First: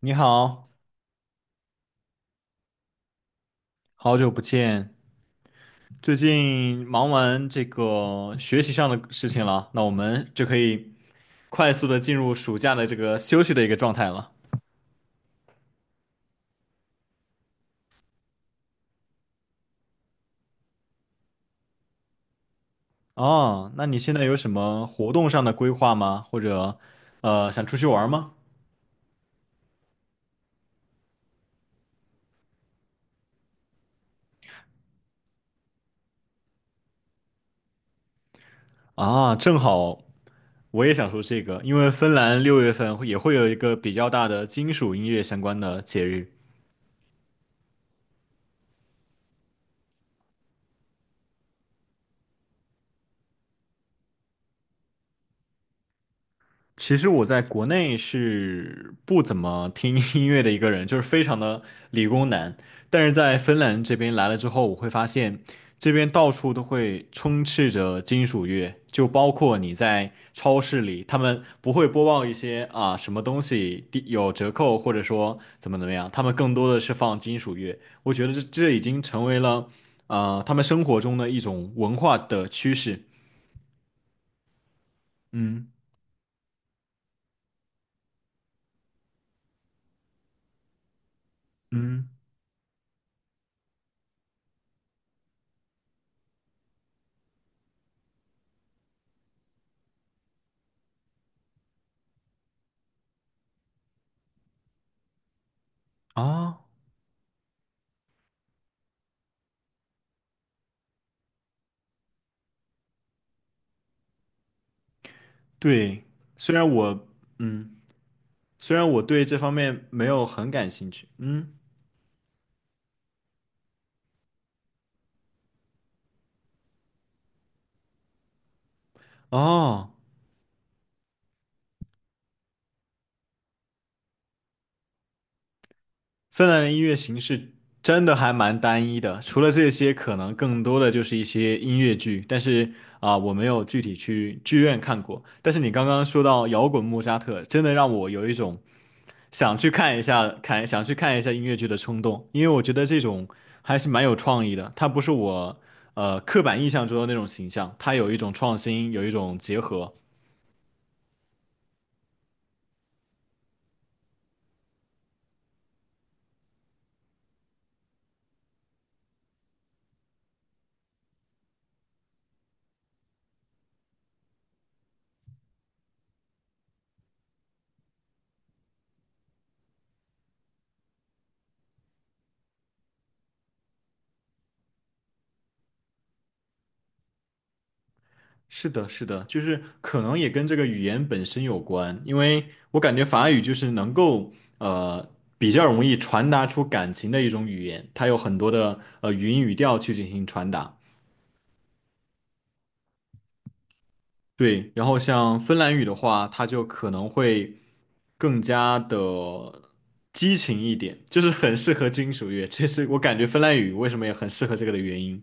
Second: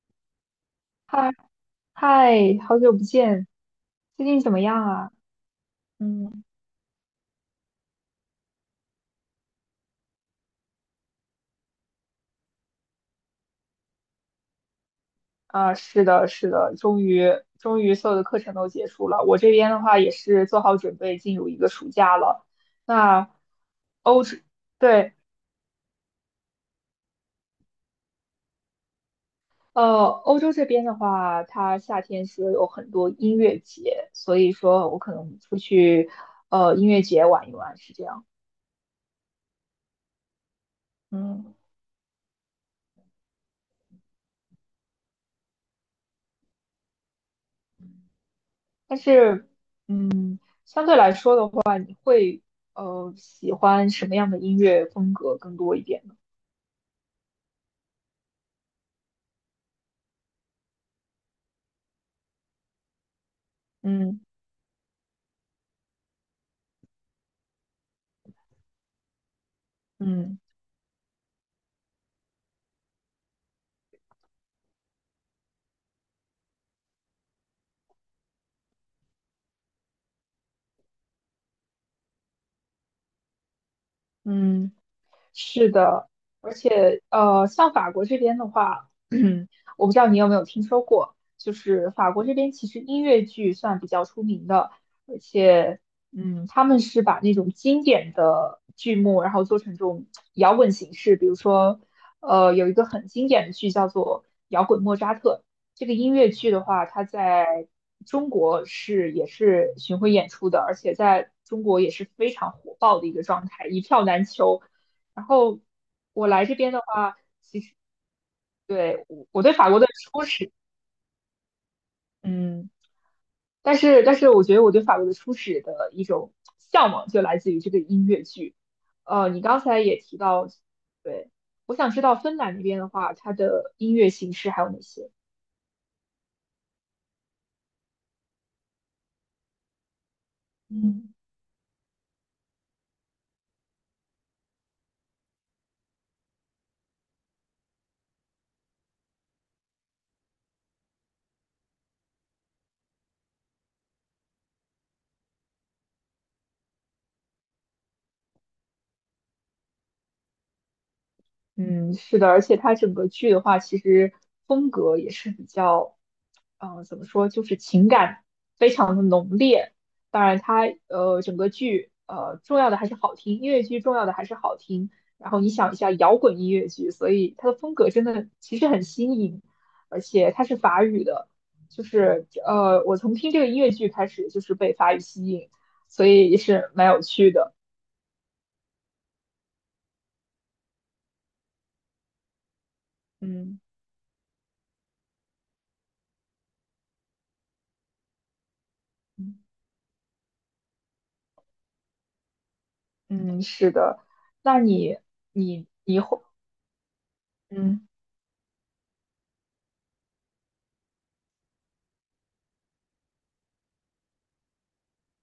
你好，嗨嗨，好久不见，好最久近不怎么样见。啊？最嗯近忙完这个学习上的事情了，那我们就可以快速的进入暑假的这个休息的一个状态了。是的，是的，终于所有的课程都结束了。我这边的话也是做好准备进入一个暑假了。那哦，那你现欧在有洲，什么活对，动上的规划吗？或者，想出去玩吗？欧洲这边的话，它夏天是有很多音乐节，所以说我可能出去音乐节玩一玩，是这样。啊，正好我也想说这嗯，个，因为芬兰6月份会也会有一个比较大的金属音乐相关的节日。但是相对来说会喜欢什么样的音乐风格更多一点呢？其实我在国内是不怎么听 音乐的一个人，就是非常的理工男。但是在芬兰这边嗯。来了之后，我会发现这边到处都会充斥着金属乐，就包括你在嗯超市里，他们不会播报一些啊什么东西低有折扣，或者说怎么怎么样，他们更多的是放金属乐。我觉得这已经成为了他们生活中的一种文化的趋势。嗯,嗯是的，而且像法国这边的话，我不知道你有没有听说过，就是嗯法国这边其实音乐剧算比较出名的，而且嗯，他们是把那种经典的剧目，然后做成这种摇滚形式，比如说有一个很经典的剧叫做《摇滚莫扎特》，这个音乐剧啊，的话，它在中国是也是巡回演出的，而且在中国也是非常火爆的一个状态，一票难求。然后对，我来虽这然边的我，话，嗯，虽然我对，对我这我对方法国面的没初有很始，感兴趣，嗯，嗯，但是我觉得我对法国的初始的一种向往就来自于这个音乐剧。你刚才哦。也提到，对，我想知道芬兰那边的话，它的音乐形式还有哪些？芬兰的音乐形式真的还蛮单一的，除了这些，可能更多的就嗯。是一些音乐剧，但是啊、我没有具体去剧院看过。但是你刚刚说到摇滚莫扎特，真的让我有一种想去看一下，看想去看一下音乐剧的冲动，因为我觉得这种还是蛮有创意的，它不是我刻板印象中的那种形象，它有一种创新，有一种结合。嗯,是的，而且它整个剧的话，其实风格也是比较，怎么说，就是情感非常的浓烈。当然它，整个剧重要的还是好听，音乐剧重要的还是好听。然后你想一下，摇滚音乐剧，所以它的风格真的其实很新颖，而且它是法语的，就是我从听这个音乐剧开始就是被法语吸引，所以也是蛮有趣的。是的，是的，就是可能也跟这个语言本身有关，因为我感觉法语就嗯。是能够呃比较容易传达出感情的一种语言，它有很多的语嗯音语调去进行传达。嗯,是的。那对，然后你像芬你兰语的话，它就可能会嗯，更加的激情一点，就是很适合金属乐。这是我感觉芬兰语为什么也很适合这个的原因。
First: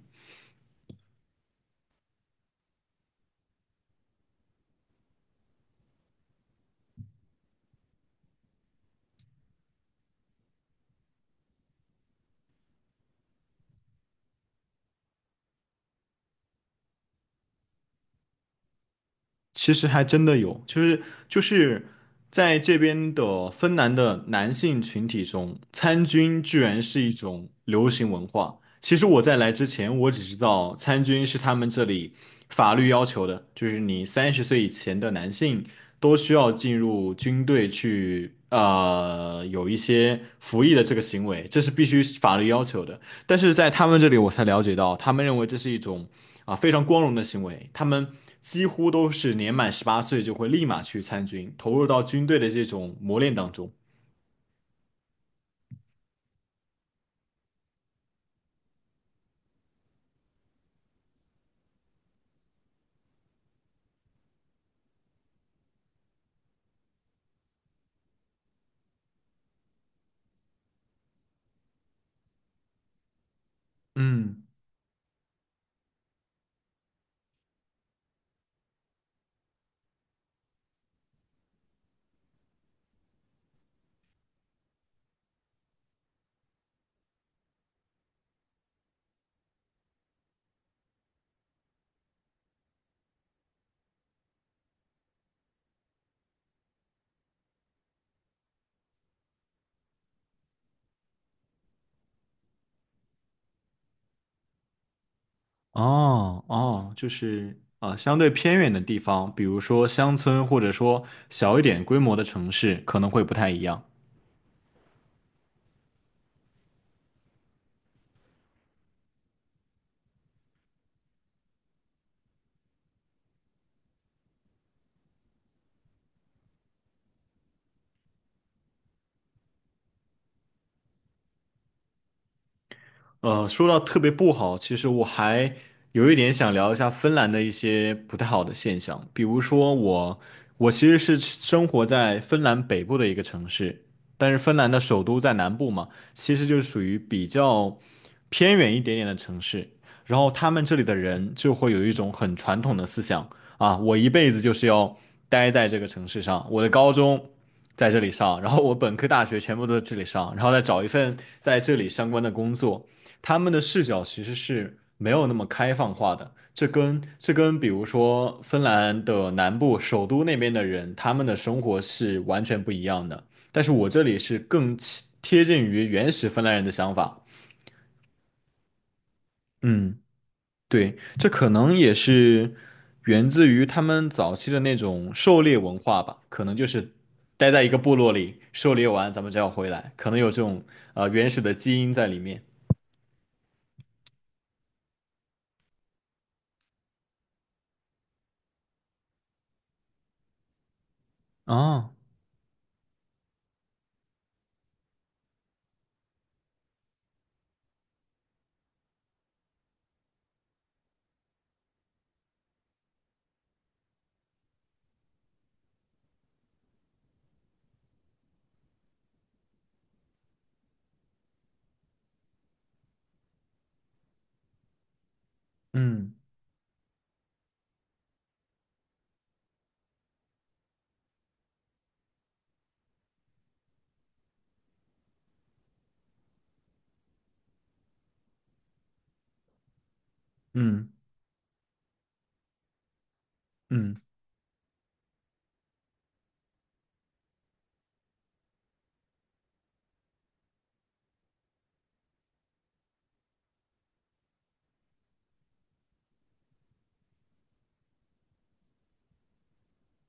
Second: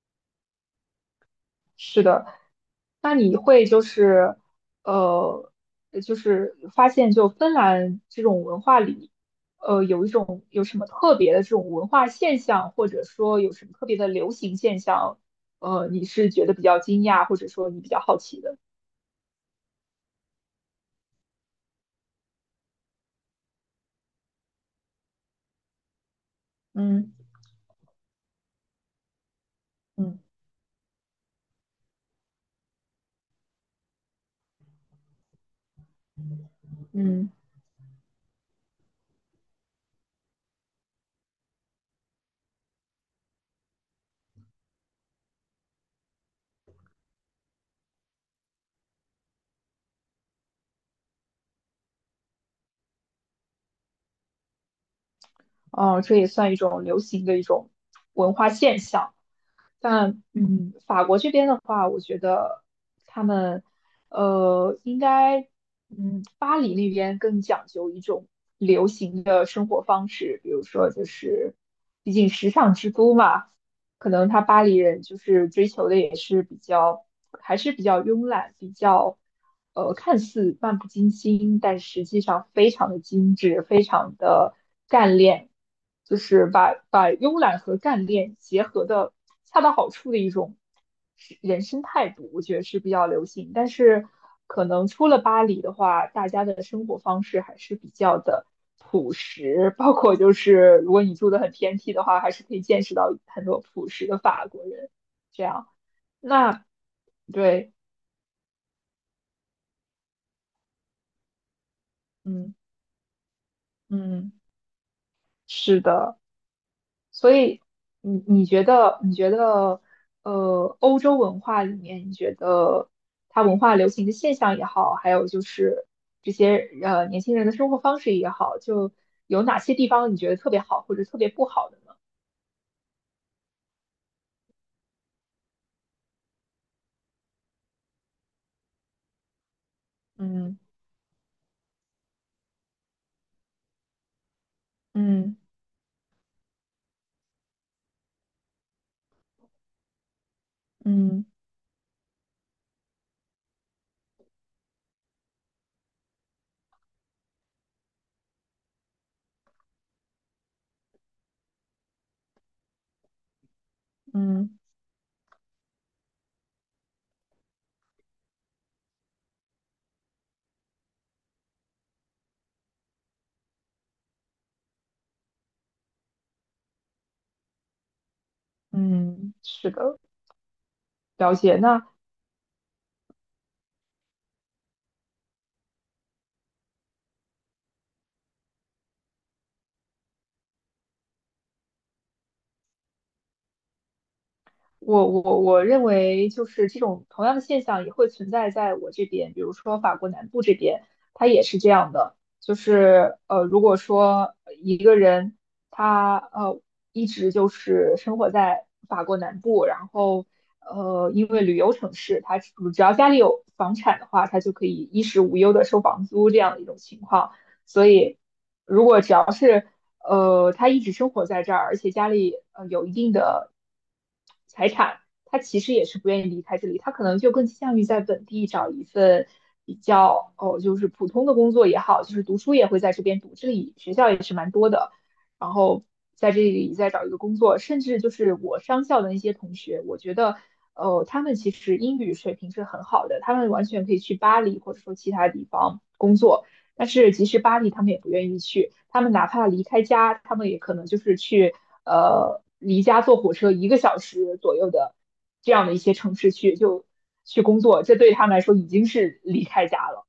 那你会就是呃，就是发现就芬兰这种文化里，有一种有什么特别的这种文化现象，或者说有什么特别的流行现象，你是觉得比较惊讶，或者说你比较好奇的？其实还真的有，就是在这边的芬兰的男性群体中，参军居然是一嗯种流行文化。其实我在来之前，我嗯。只知道参军是他们这里法律要求的，就是你30岁以前的男性都需要进入嗯。军队去，有一些服役的这个行为，这是必须法律要求的。但是在他们这里，我才了解到，他们认为这是一种。啊，非常光荣的行为。他们几乎都是年满18岁就会立马去参军，投入到军队的这种磨练当中。哦，这也算一种流行的一种文化现象。但嗯，法国这边的话，我觉得他们应该嗯，巴黎那边更讲究一种流行的生活方式，比如说就是，毕竟时尚之都嘛，可能他嗯，巴黎人就是追求的也是比较，还是比较慵懒，比较，看似漫不经心，但实际上非常的精致，非常的干练，就是把慵懒和干练结合的恰到好处的一种。是人生态度，我觉得是比较流行。但是可能出了巴黎的话，大家的生活方式还是比较的朴实，包括就是如果你住的很偏僻的话，还是可以见识到很多朴实的法国人。这样，哦哦，就是对，啊，相对偏远的地方，比如说乡村，或者说小一点规模的城嗯市，可能会不太一样。嗯,是的。所以你觉得你觉得欧洲文化里面，你觉得它文化流行的现象也好，还有就是这些年轻人的生活方式也好，就有哪些地方你觉得特别好或者特别不好的呢？说到特别不好，其实我还有一点想聊一下芬兰的一些不太好的现象，比如说我，嗯我其实是生活在芬兰北部的一个城市，但是芬兰的首都在嗯南部嘛，其实就是属于比较偏远一点点的城市，然后他们这里的嗯人就会有一种很传统的思想啊，我一辈子就是要待在这个城市上，我的高中。在这里上，然后我本科、大学全部都在这里上，然后再找一份在这里相关的工作，他们的视角其实嗯是没有那么开放化的。这跟比如说芬兰的南部首都那边的人，他们的生活是完全不一样的。但是我这里是更贴近于原始芬兰人的想法。嗯，是嗯，的，对，这了可解。能那也是源自于他们早期的那种狩猎文化吧，可能就是待在一个部落里狩猎完，咱们就要回来，可能有这种原始的基因在里面。我认为就是这种同样的现象也会存在在我这边，比如说法国南部这边，它也是这样哦，的。就是如果说一个人他一直就是生活在法国南部，然后因为旅游城市，他只要家里有房产的话，他就可以衣食无忧的收房租这样的一种情况。所以他一直生活在这儿，而且家里有一定的财产，他其实也是不嗯愿意离开这里，他可能就更倾向于在本地找一份比较哦，就是普通的工作也好，就是读书也会在这边读，这里学校也是蛮多的，然后在这里再找一个工作，甚至就是我商校的那些同学，我觉得。嗯他们其实英语水平是很好的，他们完全可以嗯，去巴黎或者说其他地方工作。但是即使巴黎，他们也不愿意去。他们哪怕离开家，他们也可能就是去离家坐火车一个小时左右的这样的一些城市去就去工作，这对他们来说已经是离开家了。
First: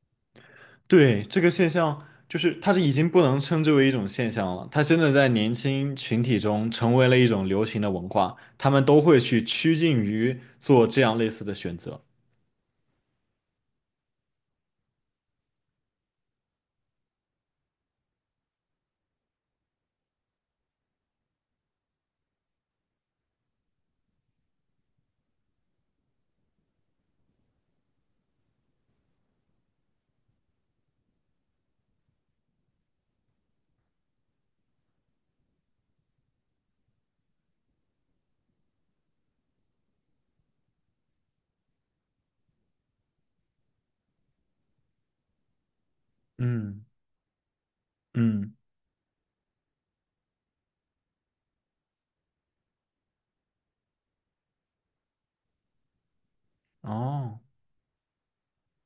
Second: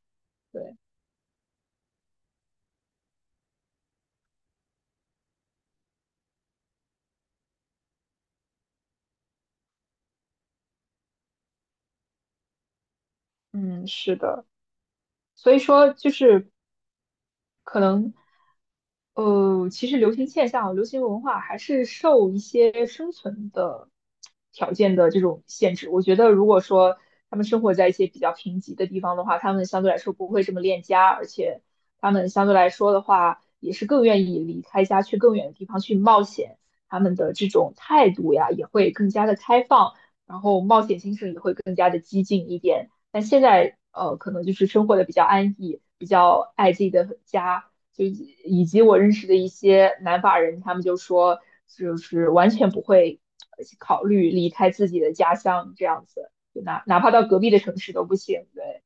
对，对，这个现象就是它是已经不能称之为一种现象了，它真的在年轻群体中成为了一种流行的文化，他们都会去趋近于做这样类似的选择。嗯，是的。所以说，就是可能，其实流行现象、流行文化还是受一些生存的条件的这种限制。我觉得，如果说他们生活在一些比较贫瘠的地方的话，他们相对来说不会这么恋家，而且他们相对来说的话，也是更愿意离开家去更远的地方去冒险。他们的这种态度呀，也会更加的开放，然后冒险精神也会更加的激进一点。但现在可能就是生活的比较安逸，比较爱自嗯己的家，就以嗯，以及我认识的一些南法人，他们就说，就是完全不会考虑离开自己的家乡这样子，就哪怕到隔哦。壁的城市都不行。对，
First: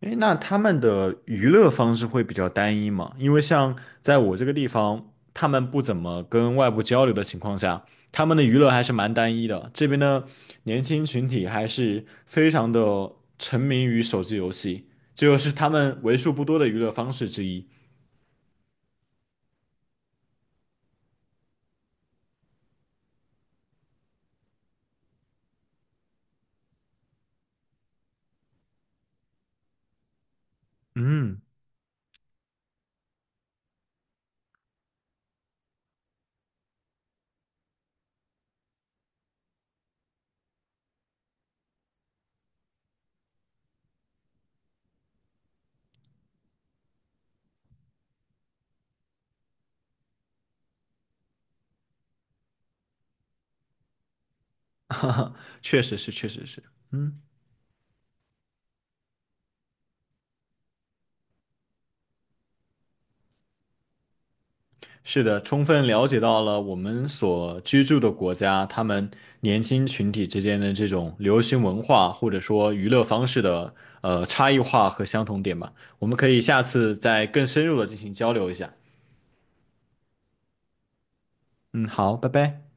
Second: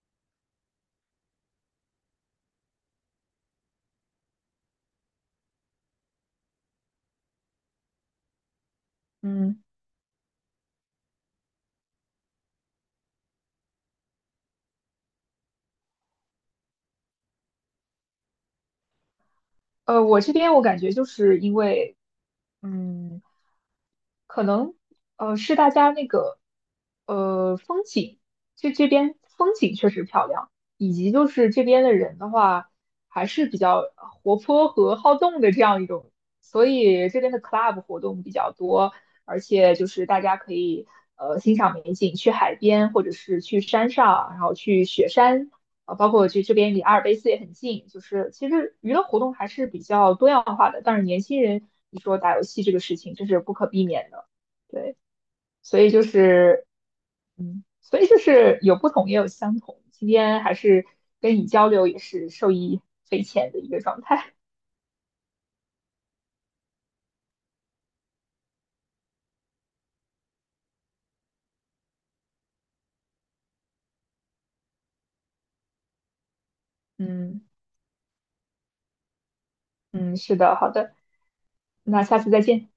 诶，那他们的娱乐方式会比较单一吗？因为像在我这个地方，他们不怎么跟外部交流的情况下，他们的娱乐还是蛮单一嗯。的。这边的年轻群体还是非常的沉迷于手机游戏，这就是他们为数不多的娱乐方式之一。我这边我感觉就是因为，嗯，可能是大家那个风景，这边风景确实漂亮，以及就嗯，是这边的人的话还是比较活泼和好动的这样一种，所以这边的 club 活动比较多，而且就是大家可以欣赏美景，去海边或者是去山上，然后去雪山。啊，包括去这边离阿尔卑斯也很近，就是其实娱乐活动还是比较多样化的。但是年轻人，你说打游戏这个事情，这是不可避免的。对，哈哈，所确以实就是，确实是，是，嗯。嗯，所以就是有不同也有相同。今天还是跟你交流，也是受益匪浅的一个状态。是的，充分了解到了我们所居住的国家，他们年轻群体之间的这种流行文化或者说娱乐方式的差异化和相同点吧。我们可以下次 再更嗯深入的进行交流一下。嗯,是的，好的，嗯，那好，下拜次再拜。见。